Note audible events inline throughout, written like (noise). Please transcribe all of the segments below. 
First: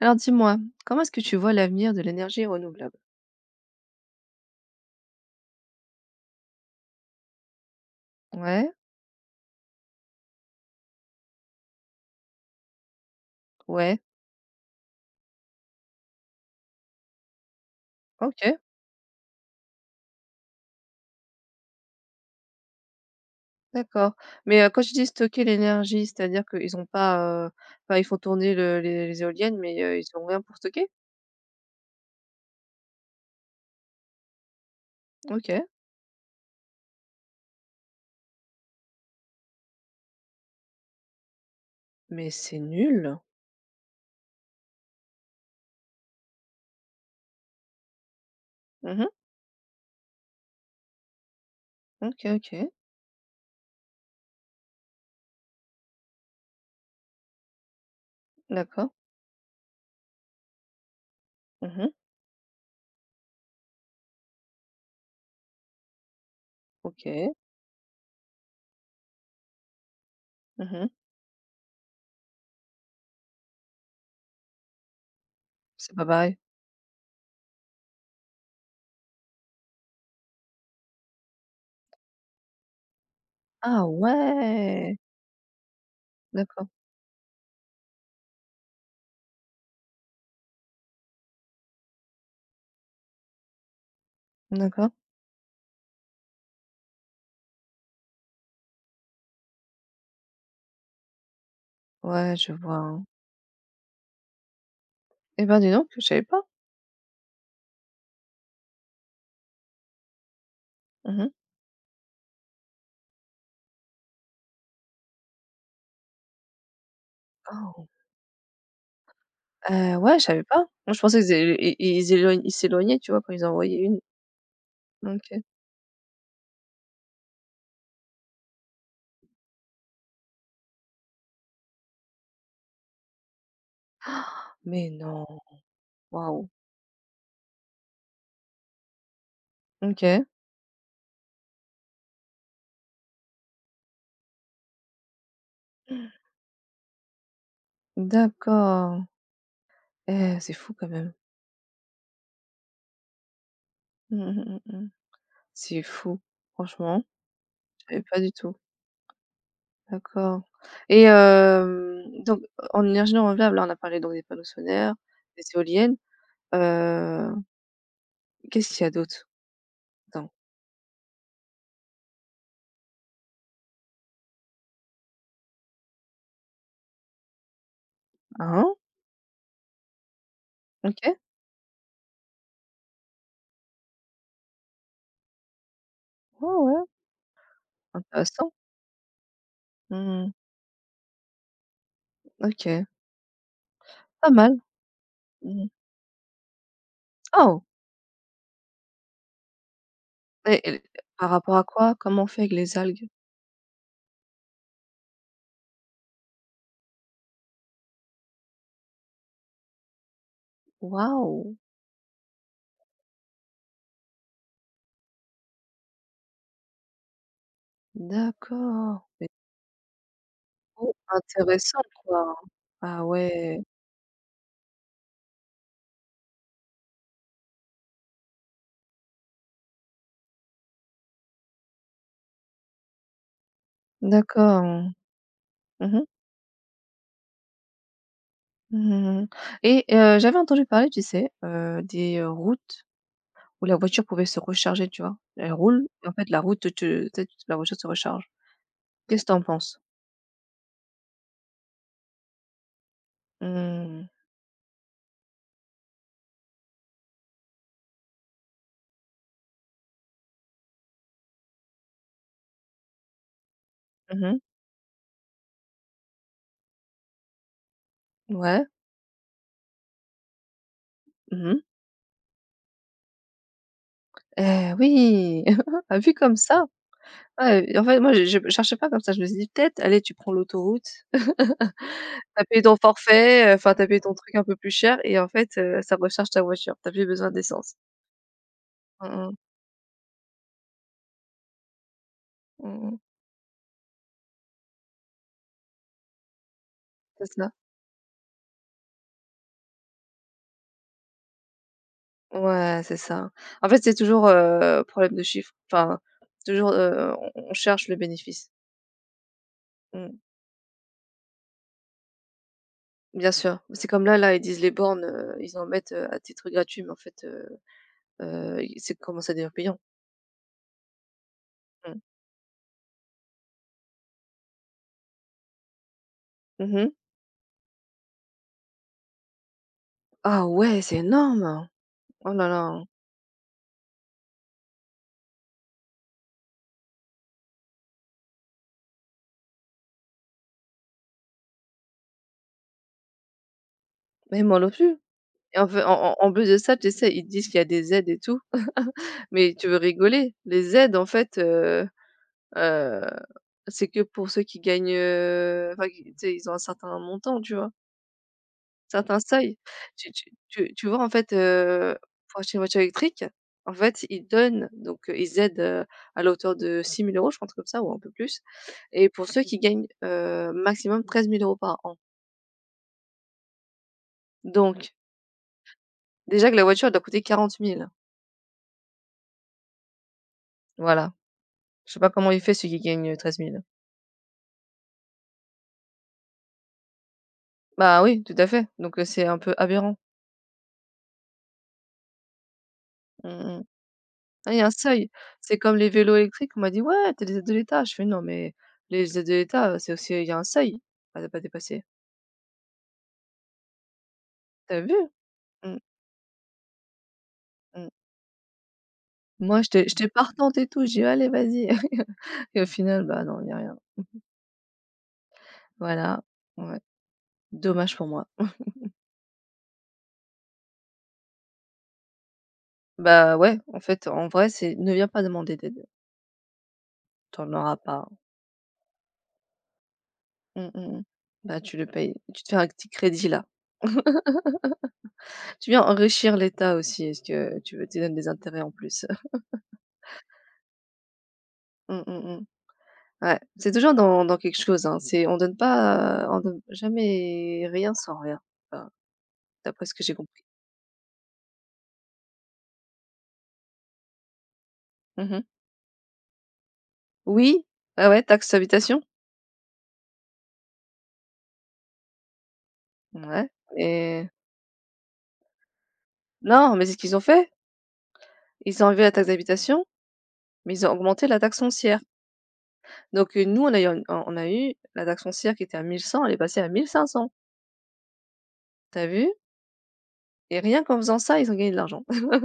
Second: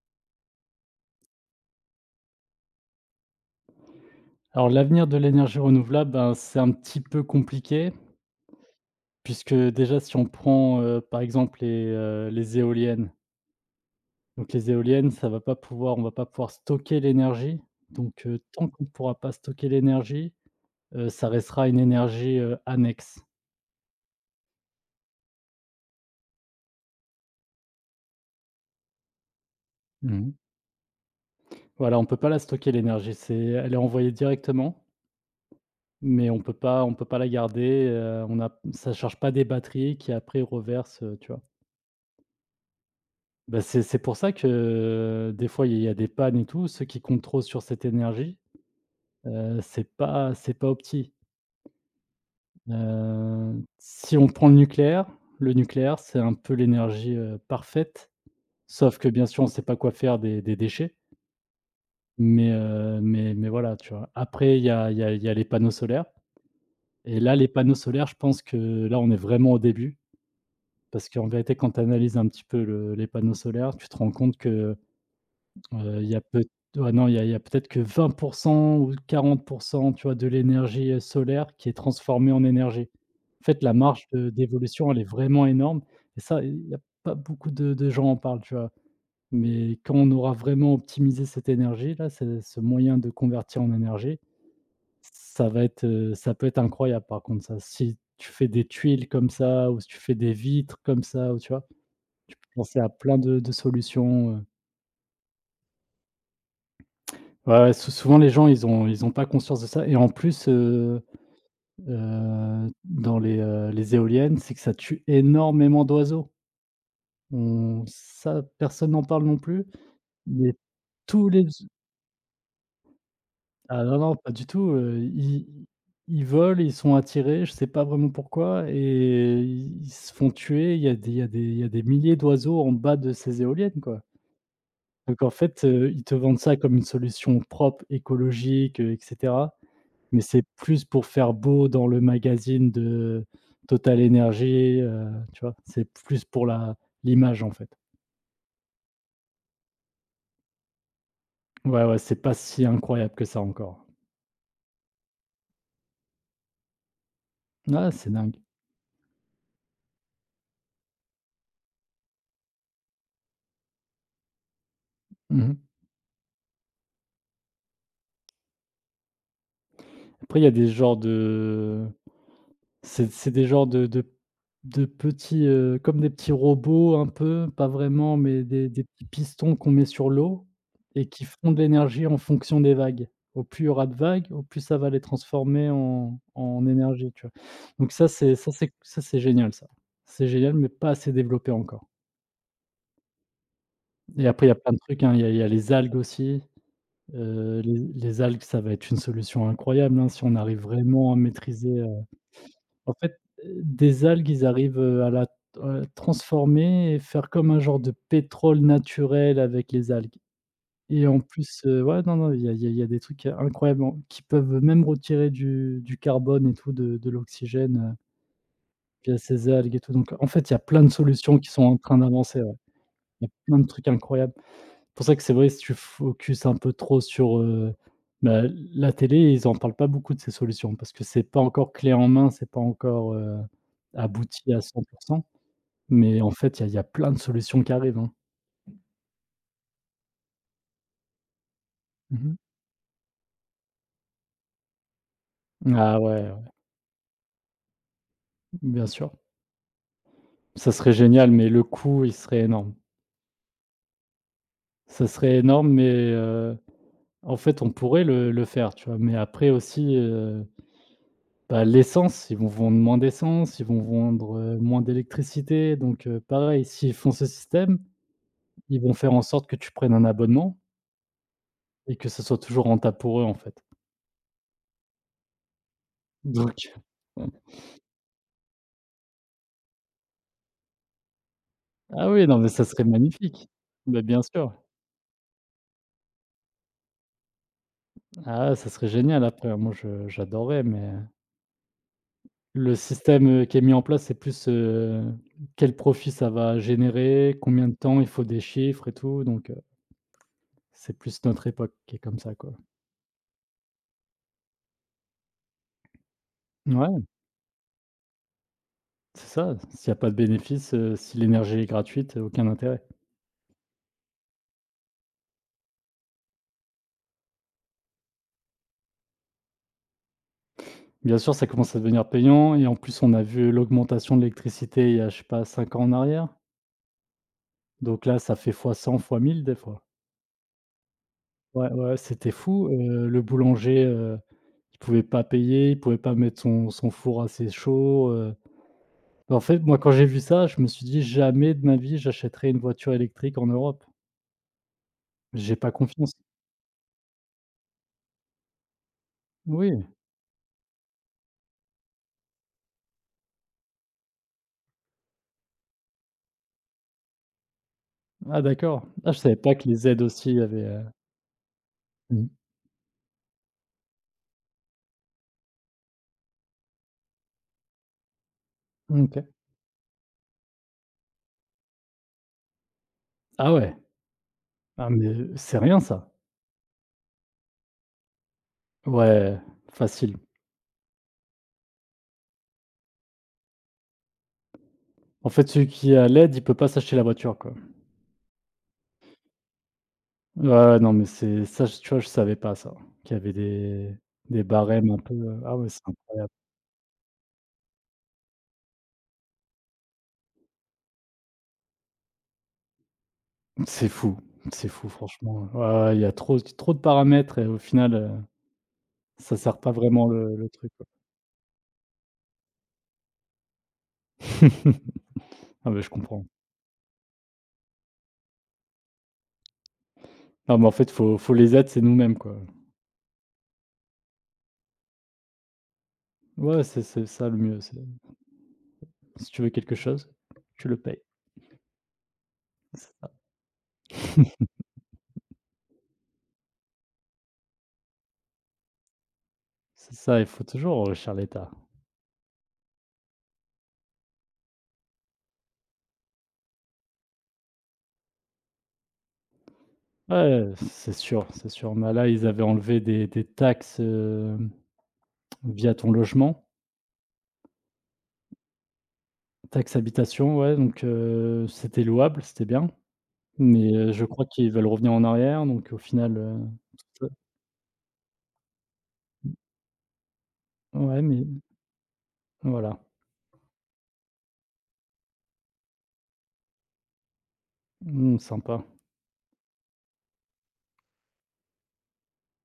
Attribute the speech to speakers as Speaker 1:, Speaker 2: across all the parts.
Speaker 1: Alors dis-moi, comment est-ce que tu vois l'avenir de l'énergie renouvelable?
Speaker 2: Alors l'avenir de l'énergie renouvelable, ben, c'est un petit peu compliqué
Speaker 1: Ouais,
Speaker 2: puisque déjà si on prend, par exemple les éoliennes.
Speaker 1: ouais,
Speaker 2: Donc les éoliennes, ça va pas pouvoir on va pas pouvoir stocker l'énergie. Donc,
Speaker 1: OK,
Speaker 2: tant qu'on ne pourra pas stocker l'énergie, ça restera une énergie, annexe.
Speaker 1: d'accord. Mais, quand tu dis stocker l'énergie, c'est-à-dire qu'ils ont pas, enfin ils font tourner le les éoliennes, mais, ils ont
Speaker 2: Mmh.
Speaker 1: rien pour stocker?
Speaker 2: Voilà, on peut pas la stocker l'énergie, c'est elle est envoyée directement,
Speaker 1: OK,
Speaker 2: mais on peut pas la garder, on a ça charge pas des batteries qui après reversent, tu vois?
Speaker 1: mais c'est nul.
Speaker 2: Bah, c'est pour ça que, des fois, il y a des pannes et tout. Ceux qui comptent trop sur cette énergie,
Speaker 1: Mmh.
Speaker 2: c'est pas opti.
Speaker 1: OK, OK,
Speaker 2: Si on prend le nucléaire, c'est un peu l'énergie, parfaite,
Speaker 1: d'accord.
Speaker 2: sauf que, bien sûr, on ne sait pas quoi faire des déchets,
Speaker 1: Mmh.
Speaker 2: mais voilà, tu vois? Après, il y a il y a il y a les panneaux solaires et
Speaker 1: OK.
Speaker 2: là, les panneaux solaires, je pense que, là, on est vraiment au début
Speaker 1: Mmh.
Speaker 2: parce qu'en vérité, quand tu analyses un petit peu le les panneaux solaires, tu te rends compte que
Speaker 1: C'est pas
Speaker 2: Il y a
Speaker 1: pareil.
Speaker 2: peut ouais, non, il y a peut-être que 20 ou 40, tu vois, de l'énergie, solaire qui est transformée en énergie. En fait, la
Speaker 1: Ah
Speaker 2: marge de d'évolution,
Speaker 1: ouais!
Speaker 2: elle est vraiment énorme et ça,
Speaker 1: D'accord,
Speaker 2: il y a pas beaucoup de gens en parlent, tu vois? Mais quand on aura vraiment optimisé cette énergie-là, ce moyen de convertir en énergie,
Speaker 1: d'accord.
Speaker 2: ça peut être incroyable par contre ça. Si tu fais des tuiles comme ça ou si tu fais des vitres comme ça ou tu vois?
Speaker 1: Ouais,
Speaker 2: Tu peux
Speaker 1: je vois,
Speaker 2: penser à
Speaker 1: hein.
Speaker 2: plein de solutions.
Speaker 1: Eh ben, dis donc, je savais pas.
Speaker 2: Ouais, ouais, souvent les gens, ils ont pas conscience de ça et en plus,
Speaker 1: Mmh.
Speaker 2: dans les éoliennes, c'est que ça tue énormément d'oiseaux. On
Speaker 1: Ah.
Speaker 2: Ça, personne n'en parle non plus,
Speaker 1: Ouais, je savais
Speaker 2: mais
Speaker 1: pas. Moi, je pensais
Speaker 2: tous
Speaker 1: qu'ils
Speaker 2: les
Speaker 1: é i ils éloign ils s'éloignaient, tu vois, quand ils en envoyaient
Speaker 2: ah non,
Speaker 1: une.
Speaker 2: non, pas du tout,
Speaker 1: OK.
Speaker 2: ils volent, ils sont attirés, je sais pas vraiment pourquoi et ils se font tuer. Il y a des il y a des il y a des milliers d'oiseaux en bas de ces éoliennes, quoi.
Speaker 1: Mais
Speaker 2: Donc
Speaker 1: non,
Speaker 2: en fait, ils te vendent
Speaker 1: waouh!
Speaker 2: ça comme une solution propre, écologique, et cetera. Mais
Speaker 1: OK.
Speaker 2: c'est plus pour faire beau dans le magazine de TotalEnergies, tu vois? C'est plus pour la l'image, en fait.
Speaker 1: D'accord. Eh, c'est fou quand même. (laughs)
Speaker 2: Ouais, ouais, c'est pas si incroyable que ça encore.
Speaker 1: Mmh mh, mmh mh. C'est fou, franchement, je
Speaker 2: Ouais,
Speaker 1: savais
Speaker 2: c'est
Speaker 1: pas du
Speaker 2: dingue.
Speaker 1: tout. D'accord et donc en énergie non renouvelable, là, on a parlé donc des panneaux solaires, des
Speaker 2: Mmh mh.
Speaker 1: éoliennes. Heu, qu'est-ce qu'il y a d'autre? Attends.
Speaker 2: Après, il y a des genres de c'est des genres de petits, comme des petits robots un peu, pas vraiment, mais des
Speaker 1: Hein?
Speaker 2: des petits pistons qu'on met sur l'eau et
Speaker 1: OK.
Speaker 2: qui font de l'énergie en fonction des vagues. Au plus il y aura de vagues, au plus ça va les transformer en
Speaker 1: Ouais,
Speaker 2: en
Speaker 1: ouais,
Speaker 2: énergie, tu vois? Donc ça,
Speaker 1: intéressant.
Speaker 2: c'est génial ça.
Speaker 1: Mmh
Speaker 2: C'est
Speaker 1: mh.
Speaker 2: génial, mais pas assez développé encore
Speaker 1: OK.
Speaker 2: et
Speaker 1: Pas
Speaker 2: après il
Speaker 1: mal.
Speaker 2: y a plein de trucs, hein, il y a
Speaker 1: Mmh mh.
Speaker 2: les algues aussi,
Speaker 1: Oh!
Speaker 2: les algues, ça va être une solution incroyable, hein, si on
Speaker 1: Et
Speaker 2: arrive
Speaker 1: et
Speaker 2: vraiment à
Speaker 1: par rapport à
Speaker 2: maîtriser.
Speaker 1: quoi? Comment on fait avec les
Speaker 2: En
Speaker 1: algues?
Speaker 2: fait, des algues, ils arrivent, à la transformer et faire comme un genre de pétrole naturel avec les algues et en
Speaker 1: Waouh!
Speaker 2: plus, ouais, non, non, il y a il y a il y a des trucs incroyables en qui peuvent même retirer du carbone et tout, de l'oxygène,
Speaker 1: D'accord,
Speaker 2: via
Speaker 1: mais
Speaker 2: ces algues et tout, donc en fait, il y a plein de
Speaker 1: trop
Speaker 2: solutions qui sont en
Speaker 1: intéressant
Speaker 2: train
Speaker 1: quoi.
Speaker 2: d'avancer, ouais.
Speaker 1: Ah
Speaker 2: Il y a plein
Speaker 1: ouais,
Speaker 2: de trucs incroyables. Pour ça que c'est vrai, si tu focuses un peu trop sur, bah, la télé, ils en parlent pas beaucoup de ces solutions parce que c'est pas encore clé en main, c'est pas encore, abouti à
Speaker 1: d'accord.
Speaker 2: cent pour 100.
Speaker 1: Mmh mh.
Speaker 2: Mais en fait, il y a plein de solutions qui arrivent, hein.
Speaker 1: Mmh mmh. Et j'avais entendu parler, tu sais, des
Speaker 2: Mmh.
Speaker 1: routes où la voiture pouvait se recharger, tu vois? Elle roule
Speaker 2: Ah
Speaker 1: et en fait
Speaker 2: ouais,
Speaker 1: la
Speaker 2: ouais,
Speaker 1: route te tu sais, la voiture se recharge.
Speaker 2: bien sûr.
Speaker 1: Qu'est-ce que tu penses?
Speaker 2: Ça serait génial, mais le coût, il serait énorme.
Speaker 1: Mmh.
Speaker 2: Ça serait énorme, mais en fait, on pourrait le faire, tu vois? Mais après aussi, bah, l'essence, ils vont vendre moins d'essence, ils vont
Speaker 1: Mmh.
Speaker 2: vendre, moins d'électricité, donc pareil, s'ils font ce système.
Speaker 1: Ouais.
Speaker 2: Ils vont faire en sorte que tu prennes un abonnement
Speaker 1: Mmh.
Speaker 2: et que ce soit toujours rentable pour eux, en fait.
Speaker 1: Eh oui! (laughs) vu comme
Speaker 2: Donc
Speaker 1: ça.
Speaker 2: (laughs)
Speaker 1: Ah, en fait, moi, je cherchais pas comme ça. Je me suis dit: «Peut-être, allez, tu prends l'autoroute, (laughs) tu
Speaker 2: ah oui, non,
Speaker 1: as
Speaker 2: mais
Speaker 1: payé
Speaker 2: ça
Speaker 1: ton
Speaker 2: serait magnifique.
Speaker 1: forfait, enfin, tu as payé
Speaker 2: Bah,
Speaker 1: ton
Speaker 2: bien
Speaker 1: truc un
Speaker 2: sûr.
Speaker 1: peu plus cher et en fait, ça recharge ta voiture. Tu as plus besoin d'essence».
Speaker 2: Ah, ça serait
Speaker 1: Mmh
Speaker 2: génial
Speaker 1: mh.
Speaker 2: après, moi je j'adorerais, mais le
Speaker 1: Mmh mh.
Speaker 2: système, qui est mis en place, c'est plus, quel profit ça va
Speaker 1: C'est
Speaker 2: générer,
Speaker 1: ça.
Speaker 2: combien de temps, il faut des chiffres et tout, donc c'est plus notre époque qui est comme ça, quoi.
Speaker 1: Ouais, c'est ça. En fait, c'est toujours, problème de chiffres. Enfin, toujours,
Speaker 2: Ouais,
Speaker 1: on cherche le bénéfice.
Speaker 2: c'est ça, s'il y a pas
Speaker 1: Mmh.
Speaker 2: de bénéfice, si l'énergie est gratuite, aucun intérêt.
Speaker 1: Bien sûr. C'est comme là là, ils disent les bornes, ils en mettent, à titre gratuit, mais en fait, ils c'est commence à devenir payant.
Speaker 2: Bien sûr, ça commence à
Speaker 1: Mmh.
Speaker 2: devenir payant et en plus, on a vu l'augmentation de l'électricité il y a, je sais pas, 5 ans en arrière.
Speaker 1: Mmh mh.
Speaker 2: Donc là, ça fait fois 100, fois 1000 des fois.
Speaker 1: Ah ouais, c'est énorme!
Speaker 2: Ouais, ouais, c'était
Speaker 1: Oh là
Speaker 2: fou.
Speaker 1: là.
Speaker 2: Le boulanger, il pouvait pas payer, il pouvait pas mettre son four assez chaud. En fait, moi, quand j'ai vu ça, je me suis dit: «Jamais de ma vie, j'achèterai une voiture électrique en Europe.
Speaker 1: Mais moi non plus.
Speaker 2: J'ai
Speaker 1: Et en
Speaker 2: pas
Speaker 1: fait, en
Speaker 2: confiance».
Speaker 1: en en plus de ça, tu sais, ils disent qu'il y a des aides et tout, mais tu veux
Speaker 2: Oui.
Speaker 1: rigoler, les aides en fait, heu, c'est que pour ceux qui gagnent, enfin qui tu sais, ils ont un certain montant, tu vois?
Speaker 2: Ah d'accord. Ah, je
Speaker 1: Certains
Speaker 2: savais pas
Speaker 1: seuils.
Speaker 2: que les aides
Speaker 1: Tu tu
Speaker 2: aussi avaient,
Speaker 1: tu
Speaker 2: heu,
Speaker 1: tu vois en fait,
Speaker 2: Mmh,
Speaker 1: pour acheter une voiture électrique, en fait, ils donnent donc, ils aident, à la hauteur de 6 000 €, je pense comme ça ou un peu plus et
Speaker 2: OK.
Speaker 1: pour ceux qui gagnent, maximum 13 000 € par an.
Speaker 2: Ah ouais. Ah
Speaker 1: Donc
Speaker 2: mais, c'est rien ça.
Speaker 1: déjà que la voiture elle doit coûter 40 000,
Speaker 2: Ouais, facile.
Speaker 1: voilà. Je sais pas comment il fait celui qui gagne, 13.
Speaker 2: En fait, celui qui a l'aide, il peut pas s'acheter la voiture, quoi.
Speaker 1: Bah, oui, tout à fait, donc c'est un peu aberrant.
Speaker 2: Ouais, non, mais c'est ça, je tu vois, je savais pas ça, qu'il y
Speaker 1: Mmh
Speaker 2: avait
Speaker 1: mh.
Speaker 2: des
Speaker 1: Ah, il y a un
Speaker 2: barèmes un
Speaker 1: seuil.
Speaker 2: peu, ah
Speaker 1: C'est
Speaker 2: ouais,
Speaker 1: comme
Speaker 2: c'est
Speaker 1: les vélos
Speaker 2: incroyable.
Speaker 1: électriques, on m'a dit: «Ouais, t'as des aides de l'État». Je fais: «Non, mais les aides de l'État, c'est aussi il y a un seuil à ne pas dépasser».
Speaker 2: C'est fou, c'est
Speaker 1: T'as
Speaker 2: fou
Speaker 1: vu?
Speaker 2: franchement.
Speaker 1: Mmh mh.
Speaker 2: Ouais, ouais, il y a trop trop de paramètres et au final, ça sert
Speaker 1: Moi,
Speaker 2: pas
Speaker 1: j'étais
Speaker 2: vraiment le
Speaker 1: partante et
Speaker 2: truc,
Speaker 1: tout,
Speaker 2: quoi.
Speaker 1: j'ai dit: «Allez, vas-y» (laughs) et au final, bah, non, il y a rien.
Speaker 2: (laughs) Ah bah, je
Speaker 1: Voilà,
Speaker 2: comprends.
Speaker 1: ouais, dommage pour moi.
Speaker 2: Non, mais en fait, faut les aides, c'est nous-mêmes, quoi.
Speaker 1: Bah, ouais, en fait, en vrai, c'est ne viens pas demander d'aide.
Speaker 2: Ouais, c'est ça le
Speaker 1: T'en en
Speaker 2: mieux,
Speaker 1: auras
Speaker 2: c'est
Speaker 1: pas.
Speaker 2: si tu veux quelque chose, tu
Speaker 1: Mmh
Speaker 2: le
Speaker 1: mh mh.
Speaker 2: payes.
Speaker 1: Bah, tu le payes, tu te fais un petit
Speaker 2: C'est ça,
Speaker 1: crédit là. Tu viens enrichir l'État aussi, est-ce que tu veux? Tu donnes des intérêts en plus.
Speaker 2: c'est ça, il faut toujours enrichir l'État.
Speaker 1: Mmh, mmh mh. Ouais, c'est toujours dans quelque chose, hein. C'est on donne pas, on donne jamais rien sans rien, enfin, d'après ce que j'ai compris.
Speaker 2: Ouais, c'est sûr, c'est sûr. Mais là, ils avaient enlevé des taxes,
Speaker 1: Mmh.
Speaker 2: via ton logement,
Speaker 1: Oui, ah ouais, taxe d'habitation.
Speaker 2: taxe habitation, ouais, donc c'était louable, c'était bien.
Speaker 1: Ouais
Speaker 2: Mais je crois
Speaker 1: et
Speaker 2: qu'ils veulent revenir en arrière, donc au final,
Speaker 1: non, mais c'est ce
Speaker 2: ça
Speaker 1: qu'ils ont fait. Ils ont enlevé la taxe d'habitation, mais ils ont
Speaker 2: ouais, mais
Speaker 1: augmenté la taxe foncière.
Speaker 2: voilà.
Speaker 1: Donc nous, on a eu la taxe foncière qui était à 1 100, elle est passée à 1 500.
Speaker 2: Mmh, sympa.
Speaker 1: Tu as vu? Et rien qu'en faisant ça, ils ont gagné de l'argent. (laughs)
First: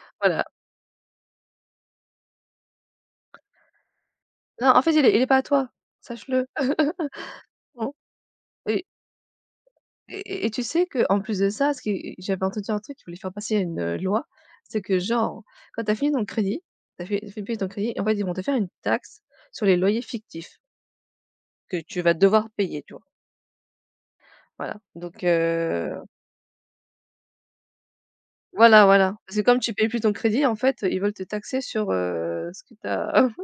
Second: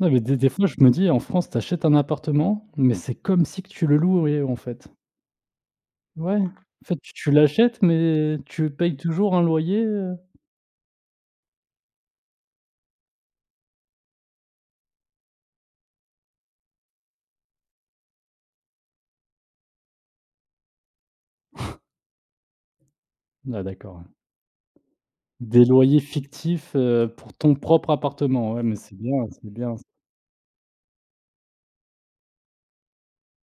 Speaker 2: Non, mais des
Speaker 1: Voilà.
Speaker 2: des fois, je me dis en France, t'achètes un appartement, mais c'est comme si que tu le louais, en
Speaker 1: Non, en
Speaker 2: fait.
Speaker 1: fait, il est pas à toi,
Speaker 2: Ouais,
Speaker 1: sache-le.
Speaker 2: en fait, tu l'achètes,
Speaker 1: (laughs)
Speaker 2: mais tu
Speaker 1: Et
Speaker 2: payes toujours un loyer.
Speaker 1: Et et tu sais que en plus de ça, ce qui j'avais entendu un truc, ils voulaient faire passer une, loi, c'est que genre, quand t'as fini ton crédit, t'as as fait payer ton crédit, en fait, ils vont te faire une taxe sur les loyers fictifs que tu vas devoir payer, tu vois?
Speaker 2: Ah d'accord.
Speaker 1: Voilà, donc
Speaker 2: Des loyers fictifs, pour ton propre appartement. Ouais, mais
Speaker 1: voilà,
Speaker 2: c'est
Speaker 1: voilà,
Speaker 2: bien,
Speaker 1: parce que
Speaker 2: c'est
Speaker 1: comme tu
Speaker 2: bien,
Speaker 1: payes plus ton crédit, en fait, ils veulent te taxer sur, ce que tu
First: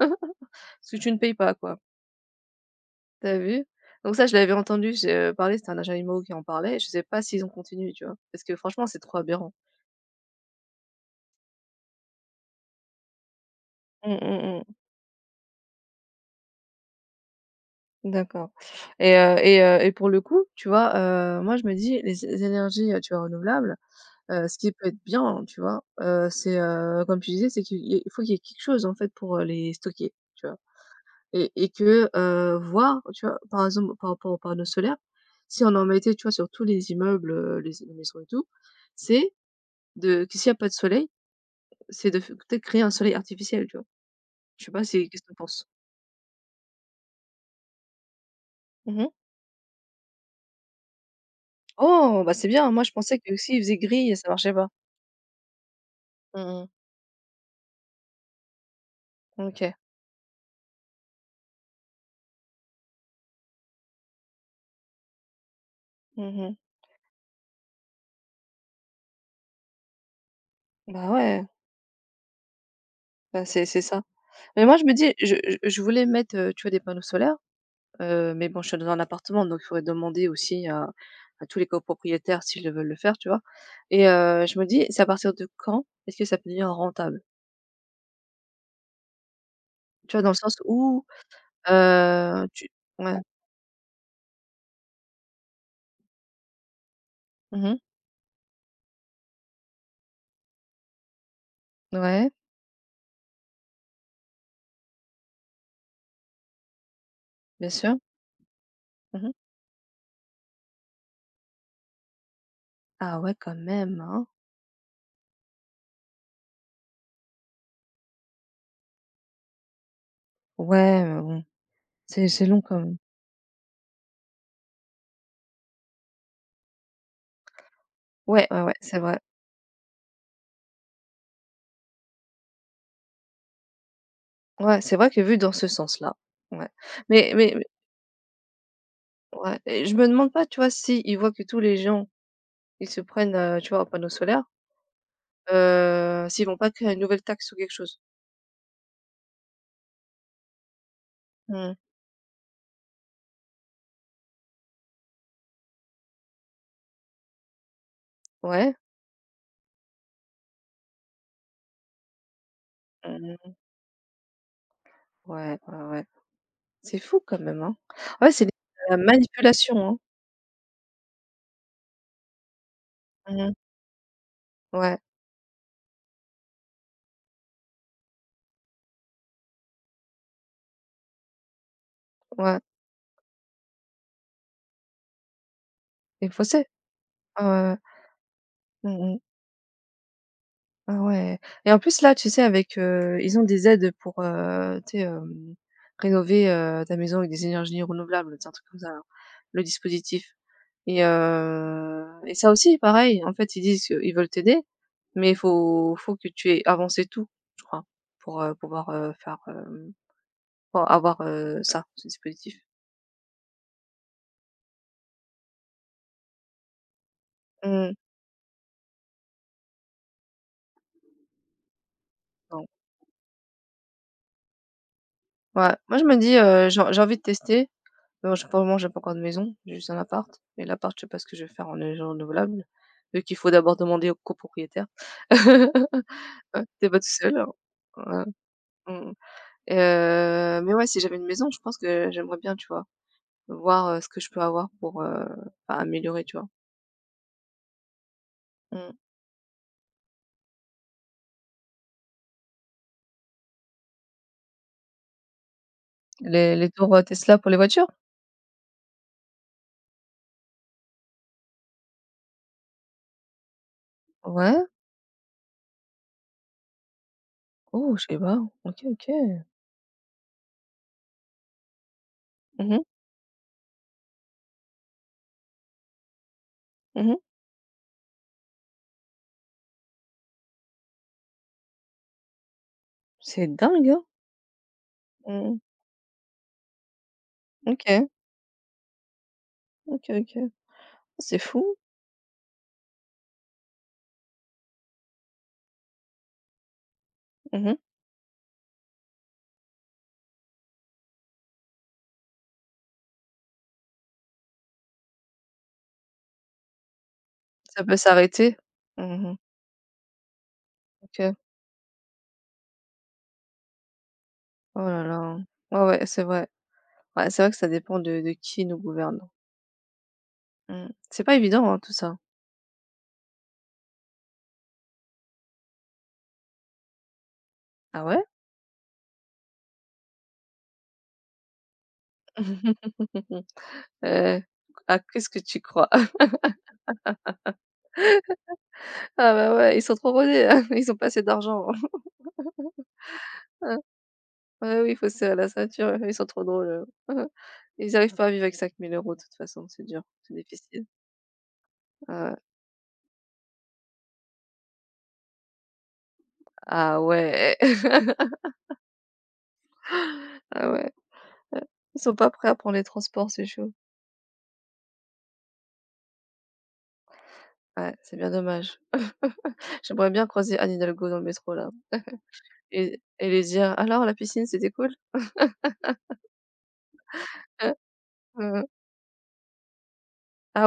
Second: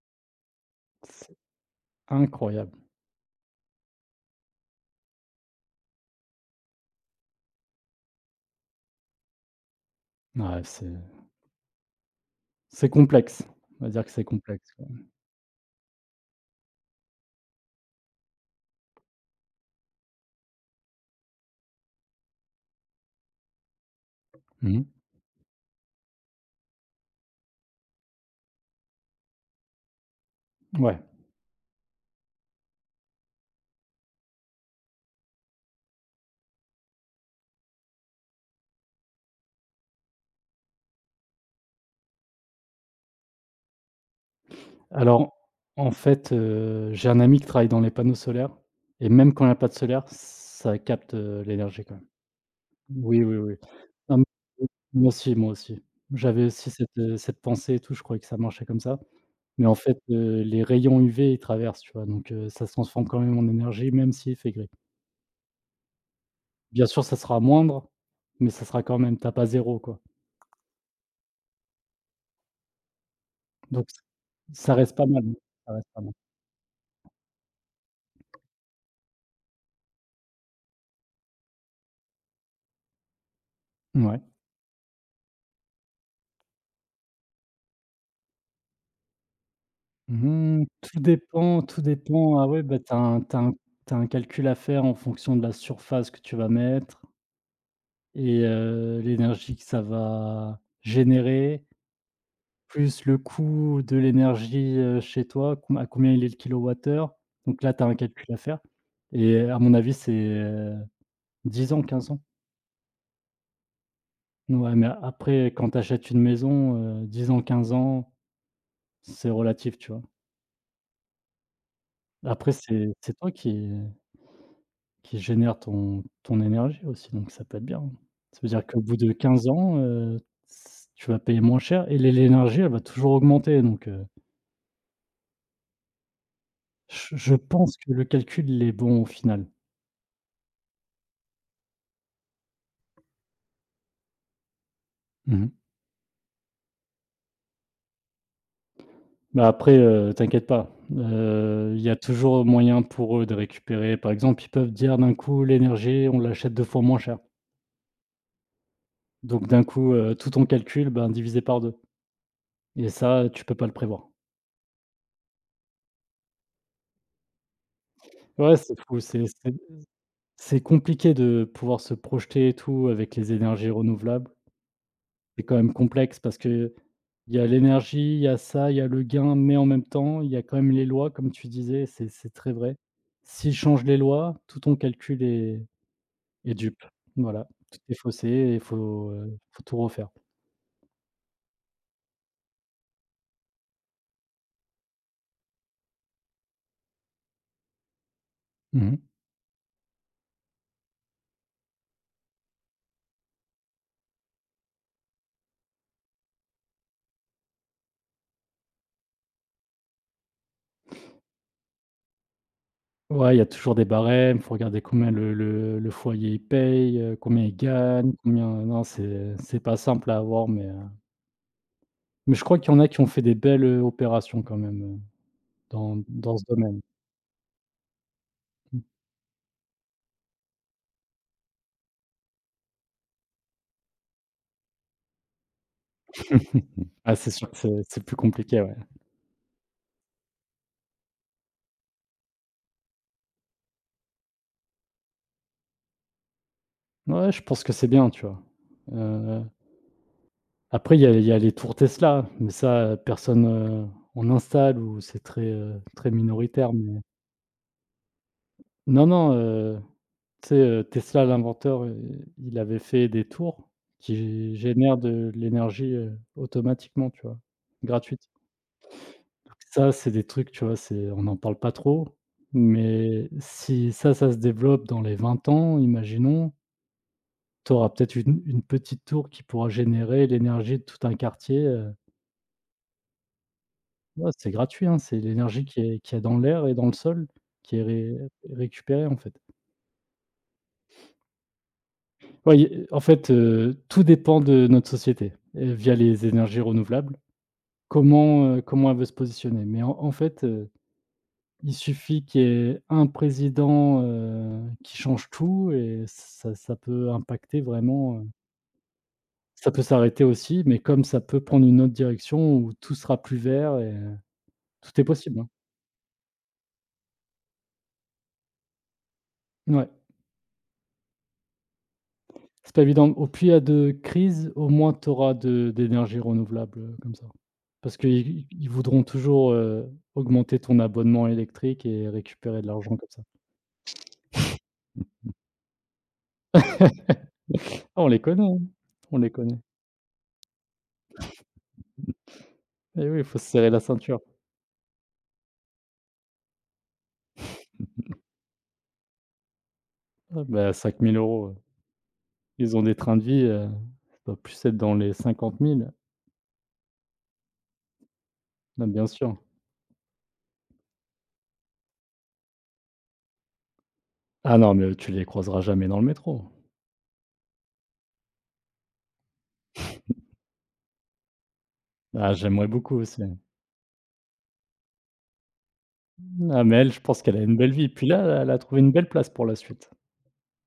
Speaker 1: (laughs) ce que tu ne payes
Speaker 2: c'est
Speaker 1: pas, quoi.
Speaker 2: incroyable.
Speaker 1: T'as vu? Donc ça, je l'avais entendu, j'ai, parler, c'était un agent immo qui en parlait, je sais pas s'ils ont continué, tu vois? Parce que franchement, c'est trop aberrant.
Speaker 2: Ouais, c'est complexe. On va dire que
Speaker 1: Mmh,
Speaker 2: c'est
Speaker 1: mmh
Speaker 2: complexe,
Speaker 1: mh.
Speaker 2: quoi.
Speaker 1: D'accord et pour le coup, tu vois, moi je me dis les é énergies, tu vois, renouvelables, ce
Speaker 2: Mmh
Speaker 1: qui
Speaker 2: mh.
Speaker 1: peut être bien, hein, tu vois, c'est, comme tu disais, c'est qu'il y ait il faut qu'il y ait quelque chose en fait pour, les stocker, tu vois?
Speaker 2: Ouais.
Speaker 1: Et que, voir, tu vois, par exemple, par rapport aux panneaux solaires, si on en mettait, tu vois, sur tous les immeubles, les maisons et tout, c'est de que s'il y a pas de soleil, c'est de f peut-être créer un soleil artificiel, tu vois? Je sais pas si qu'est-ce que tu
Speaker 2: Alors,
Speaker 1: penses?
Speaker 2: en fait, j'ai un ami qui travaille dans les panneaux solaires
Speaker 1: Mmh.
Speaker 2: et même quand il y a pas de solaire, ça capte, l'énergie quand même.
Speaker 1: Oh! Bah, c'est bien, moi je pensais
Speaker 2: Oui,
Speaker 1: que
Speaker 2: oui, oui.
Speaker 1: s'il faisait gris,
Speaker 2: Non, mais
Speaker 1: ça marchait pas.
Speaker 2: (unintelligible) moi aussi, moi aussi. J'avais
Speaker 1: Mmh.
Speaker 2: aussi cette pensée et tout, je croyais que ça marchait comme ça. Mais
Speaker 1: OK.
Speaker 2: en fait, les rayons UV, ils traversent, tu vois? Donc, ça se transforme quand même en énergie, même s'il fait gris.
Speaker 1: Mmh.
Speaker 2: Bien sûr, ça sera moindre, mais ça sera quand même tu as pas zéro, quoi.
Speaker 1: Bah, ouais, bah, c'est
Speaker 2: Donc ç
Speaker 1: ça. Mais
Speaker 2: Ça
Speaker 1: moi je me
Speaker 2: reste pas
Speaker 1: dis,
Speaker 2: mal,
Speaker 1: je je
Speaker 2: ça
Speaker 1: je
Speaker 2: reste pas
Speaker 1: voulais
Speaker 2: mal.
Speaker 1: mettre, tu vois, des panneaux solaires, mais bon, je suis dans un appartement, donc il faudrait demander aussi à tous les copropriétaires s'ils veulent le faire, tu vois? Et
Speaker 2: Ouais.
Speaker 1: je me dis, c'est à partir de quand est-ce que ça peut devenir rentable? Tu vois, dans le sens
Speaker 2: Mmh, tout
Speaker 1: où,
Speaker 2: dépend ah ouais,
Speaker 1: tu
Speaker 2: bah,
Speaker 1: ouais.
Speaker 2: tu as un calcul à faire en fonction de la surface que tu vas mettre
Speaker 1: Mmh.
Speaker 2: et l'énergie que ça va générer,
Speaker 1: Ouais,
Speaker 2: plus le coût de l'énergie, chez toi, com à combien il est le kilowattheure. Donc
Speaker 1: bien
Speaker 2: là, tu as un
Speaker 1: sûr.
Speaker 2: calcul à faire
Speaker 1: Mmh.
Speaker 2: et à mon avis, c'est, 10 ans, 15 ans.
Speaker 1: Ah ouais, quand même, hein.
Speaker 2: Ouais, mais après, quand tu achètes une maison, 10 ans, 15 ans, c'est relatif, tu vois?
Speaker 1: Ouais, mais bon, c'est
Speaker 2: Après,
Speaker 1: long quand
Speaker 2: c'est
Speaker 1: même.
Speaker 2: c'est toi qui génère ton énergie aussi, donc ça peut être bien. Ça
Speaker 1: Ouais,
Speaker 2: veut
Speaker 1: ouais,
Speaker 2: dire
Speaker 1: ouais,
Speaker 2: qu'au bout
Speaker 1: c'est
Speaker 2: de
Speaker 1: vrai.
Speaker 2: 15 ans, s tu vas payer moins cher et l'énergie, elle va toujours augmenter, donc
Speaker 1: Ouais, c'est vrai que vu dans ce sens-là, ouais.
Speaker 2: je
Speaker 1: Mais
Speaker 2: je
Speaker 1: mais
Speaker 2: pense que le calcul, il est bon au final.
Speaker 1: ouais et je me demande pas, tu vois, si ils voient que tous les gens, ils se prennent, tu vois, aux panneaux solaires,
Speaker 2: Mmh.
Speaker 1: s'ils vont pas créer une nouvelle taxe ou quelque chose?
Speaker 2: Bah, après, t'inquiète pas,
Speaker 1: Mmh.
Speaker 2: il y a toujours moyen pour eux de récupérer. Par exemple, ils peuvent dire d'un coup: «L'énergie, on l'achète 2 fois moins cher».
Speaker 1: Ouais.
Speaker 2: Donc d'un coup, tout ton calcul, ben, divisé par 2. Et ça, tu
Speaker 1: Mmh.
Speaker 2: peux pas le prévoir.
Speaker 1: Ouais, ouais, ouais. C'est fou quand même, hein. Ouais, c'est de
Speaker 2: Ouais, c'est
Speaker 1: la
Speaker 2: fou, c'est c'est
Speaker 1: manipulation, hein.
Speaker 2: c'est compliqué de pouvoir se projeter et tout avec les
Speaker 1: Mmh.
Speaker 2: énergies renouvelables.
Speaker 1: Ouais,
Speaker 2: C'est quand même complexe parce qu'il y a l'énergie, il y a ça, il y a le gain, mais en même temps, il y a quand même les lois comme tu disais, c'est très
Speaker 1: ouais.
Speaker 2: vrai. S'ils changent les lois, tout ton calcul est
Speaker 1: Il faut
Speaker 2: est
Speaker 1: c'est.
Speaker 2: dupe.
Speaker 1: Ouais,
Speaker 2: Voilà,
Speaker 1: ouais, ouais.
Speaker 2: tout est faussé et il
Speaker 1: Mmh
Speaker 2: faut,
Speaker 1: mmh.
Speaker 2: heu, faut tout refaire.
Speaker 1: Ah ouais et en plus là, tu sais avec, ils ont des aides pour, tu sais, rénover, ta maison avec des énergies renouvelables, c'est un truc comme
Speaker 2: Mmh
Speaker 1: ça là,
Speaker 2: mh.
Speaker 1: le dispositif et ça aussi pareil, en fait, ils disent qu'ils veulent t'aider, mais il faut que tu aies avancé tout, je crois, pour, pouvoir, faire, pour avoir, ça, ce dispositif.
Speaker 2: Ouais, il y a toujours des barèmes, faut regarder combien le foyer il paye, combien il
Speaker 1: Mmh.
Speaker 2: gagne, combien non, c'est pas simple à avoir, mais je crois
Speaker 1: Non.
Speaker 2: qu'il y en a qui ont fait des belles, opérations quand même,
Speaker 1: Ouais,
Speaker 2: dans
Speaker 1: moi je me dis,
Speaker 2: ce domaine.
Speaker 1: j'ai envie de tester. Non, j'ai pour le moment, j'ai pas encore de maison, j'ai juste un appart et l'appart, je sais pas ce que je vais faire en énergie renouvelable, vu qu'il faut d'abord demander au copropriétaire. (laughs) Hein, tu pas tout
Speaker 2: Ah, c'est
Speaker 1: seul, hein.
Speaker 2: sûr que c'est plus
Speaker 1: Voilà,
Speaker 2: compliqué, ouais.
Speaker 1: mmh et mais ouais, si j'avais une maison, je pense que j'aimerais bien, tu vois, voir, ce que je peux avoir pour, bah, améliorer, tu vois?
Speaker 2: Ouais, je pense que c'est bien, tu vois?
Speaker 1: Mmh.
Speaker 2: Heu, Après il y a les tours Tesla, mais ça, personne, en installe ou c'est très, très
Speaker 1: Les
Speaker 2: minoritaire,
Speaker 1: tours,
Speaker 2: mais
Speaker 1: Tesla pour les voitures?
Speaker 2: non, non, euh, tu sais, Tesla, l'inventeur, il avait fait des tours qui
Speaker 1: Ouais?
Speaker 2: génèrent de l'énergie, automatiquement, tu vois?
Speaker 1: Oh, je sais
Speaker 2: Gratuite.
Speaker 1: pas. OK, OK.
Speaker 2: Donc ça, c'est des trucs, tu vois, c'est on n'en parle pas trop,
Speaker 1: Mmh mh.
Speaker 2: mais si ça, ça se développe dans les 20 ans, imaginons,
Speaker 1: Mmh.
Speaker 2: tu auras peut-être une petite tour qui pourra générer l'énergie de tout un quartier,
Speaker 1: C'est dingue, hein?
Speaker 2: ouais, c'est gratuit, hein, c'est
Speaker 1: Mmh.
Speaker 2: l'énergie qui est dans l'air et dans le sol qui est
Speaker 1: OK.
Speaker 2: ré récupérée, en fait.
Speaker 1: OK, OK. C'est fou.
Speaker 2: Oui, en fait, tout dépend de notre société, via les énergies renouvelables.
Speaker 1: Mmh.
Speaker 2: Comment elle veut se positionner? Mais en fait, il suffit qu'il y ait un président, qui change tout et ça ça peut impacter
Speaker 1: Ça peut
Speaker 2: vraiment,
Speaker 1: s'arrêter? Mmh.
Speaker 2: ça peut s'arrêter aussi, mais comme ça
Speaker 1: OK.
Speaker 2: peut prendre une autre direction où tout sera plus vert et
Speaker 1: Oh
Speaker 2: tout
Speaker 1: là
Speaker 2: est
Speaker 1: là.
Speaker 2: possible, hein.
Speaker 1: Ouais, ouais, c'est vrai. Ouais, c'est vrai que ça dépend de qui nous gouverne.
Speaker 2: Ouais.
Speaker 1: Mmh. C'est pas évident, hein, tout ça.
Speaker 2: C'est pas évident. Au pire de crise, au moins tu auras de d'énergie renouvelable, comme ça. Parce
Speaker 1: Ah ouais?
Speaker 2: qu'ils voudront toujours, augmenter ton abonnement électrique et récupérer de l'argent comme ça.
Speaker 1: (laughs) Heu, ah, qu'est-ce que tu crois? (laughs)
Speaker 2: (laughs) Ah on les connaît, hein, on les
Speaker 1: Ah bah,
Speaker 2: connaît.
Speaker 1: ouais, ils sont trop rodés, hein, (laughs) ils ont pas assez d'argent. (laughs)
Speaker 2: Eh oui, il faut se serrer la ceinture.
Speaker 1: Ouais, oui, il faut serrer la ceinture, ils sont trop drôles. (laughs) Ils arrivent pas à vivre avec cinq mille euros, de toute façon, c'est dur, c'est
Speaker 2: Ah bah
Speaker 1: difficile.
Speaker 2: 5 000 €, heu,
Speaker 1: Ouais.
Speaker 2: ils ont des trains de vie, ça doit plus être dans les 50 000.
Speaker 1: Ah ouais. (laughs)
Speaker 2: Bah, bien sûr.
Speaker 1: Ah ouais, ouais. Ils sont pas prêts à prendre les transports, c'est chaud.
Speaker 2: Ah non, mais, tu les croiseras jamais dans le métro.
Speaker 1: Ouais, c'est bien dommage. (laughs) J'aimerais bien croiser Anne Hidalgo dans le métro, là.
Speaker 2: Ah j'aimerais beaucoup
Speaker 1: Et
Speaker 2: aussi.
Speaker 1: et lui dire: «Alors la piscine, c'était cool?
Speaker 2: Ah mais elle, je pense qu'elle a une belle
Speaker 1: Heu,
Speaker 2: vie. Puis là, elle a
Speaker 1: heu,
Speaker 2: trouvé une belle place pour la suite.
Speaker 1: ah ouais?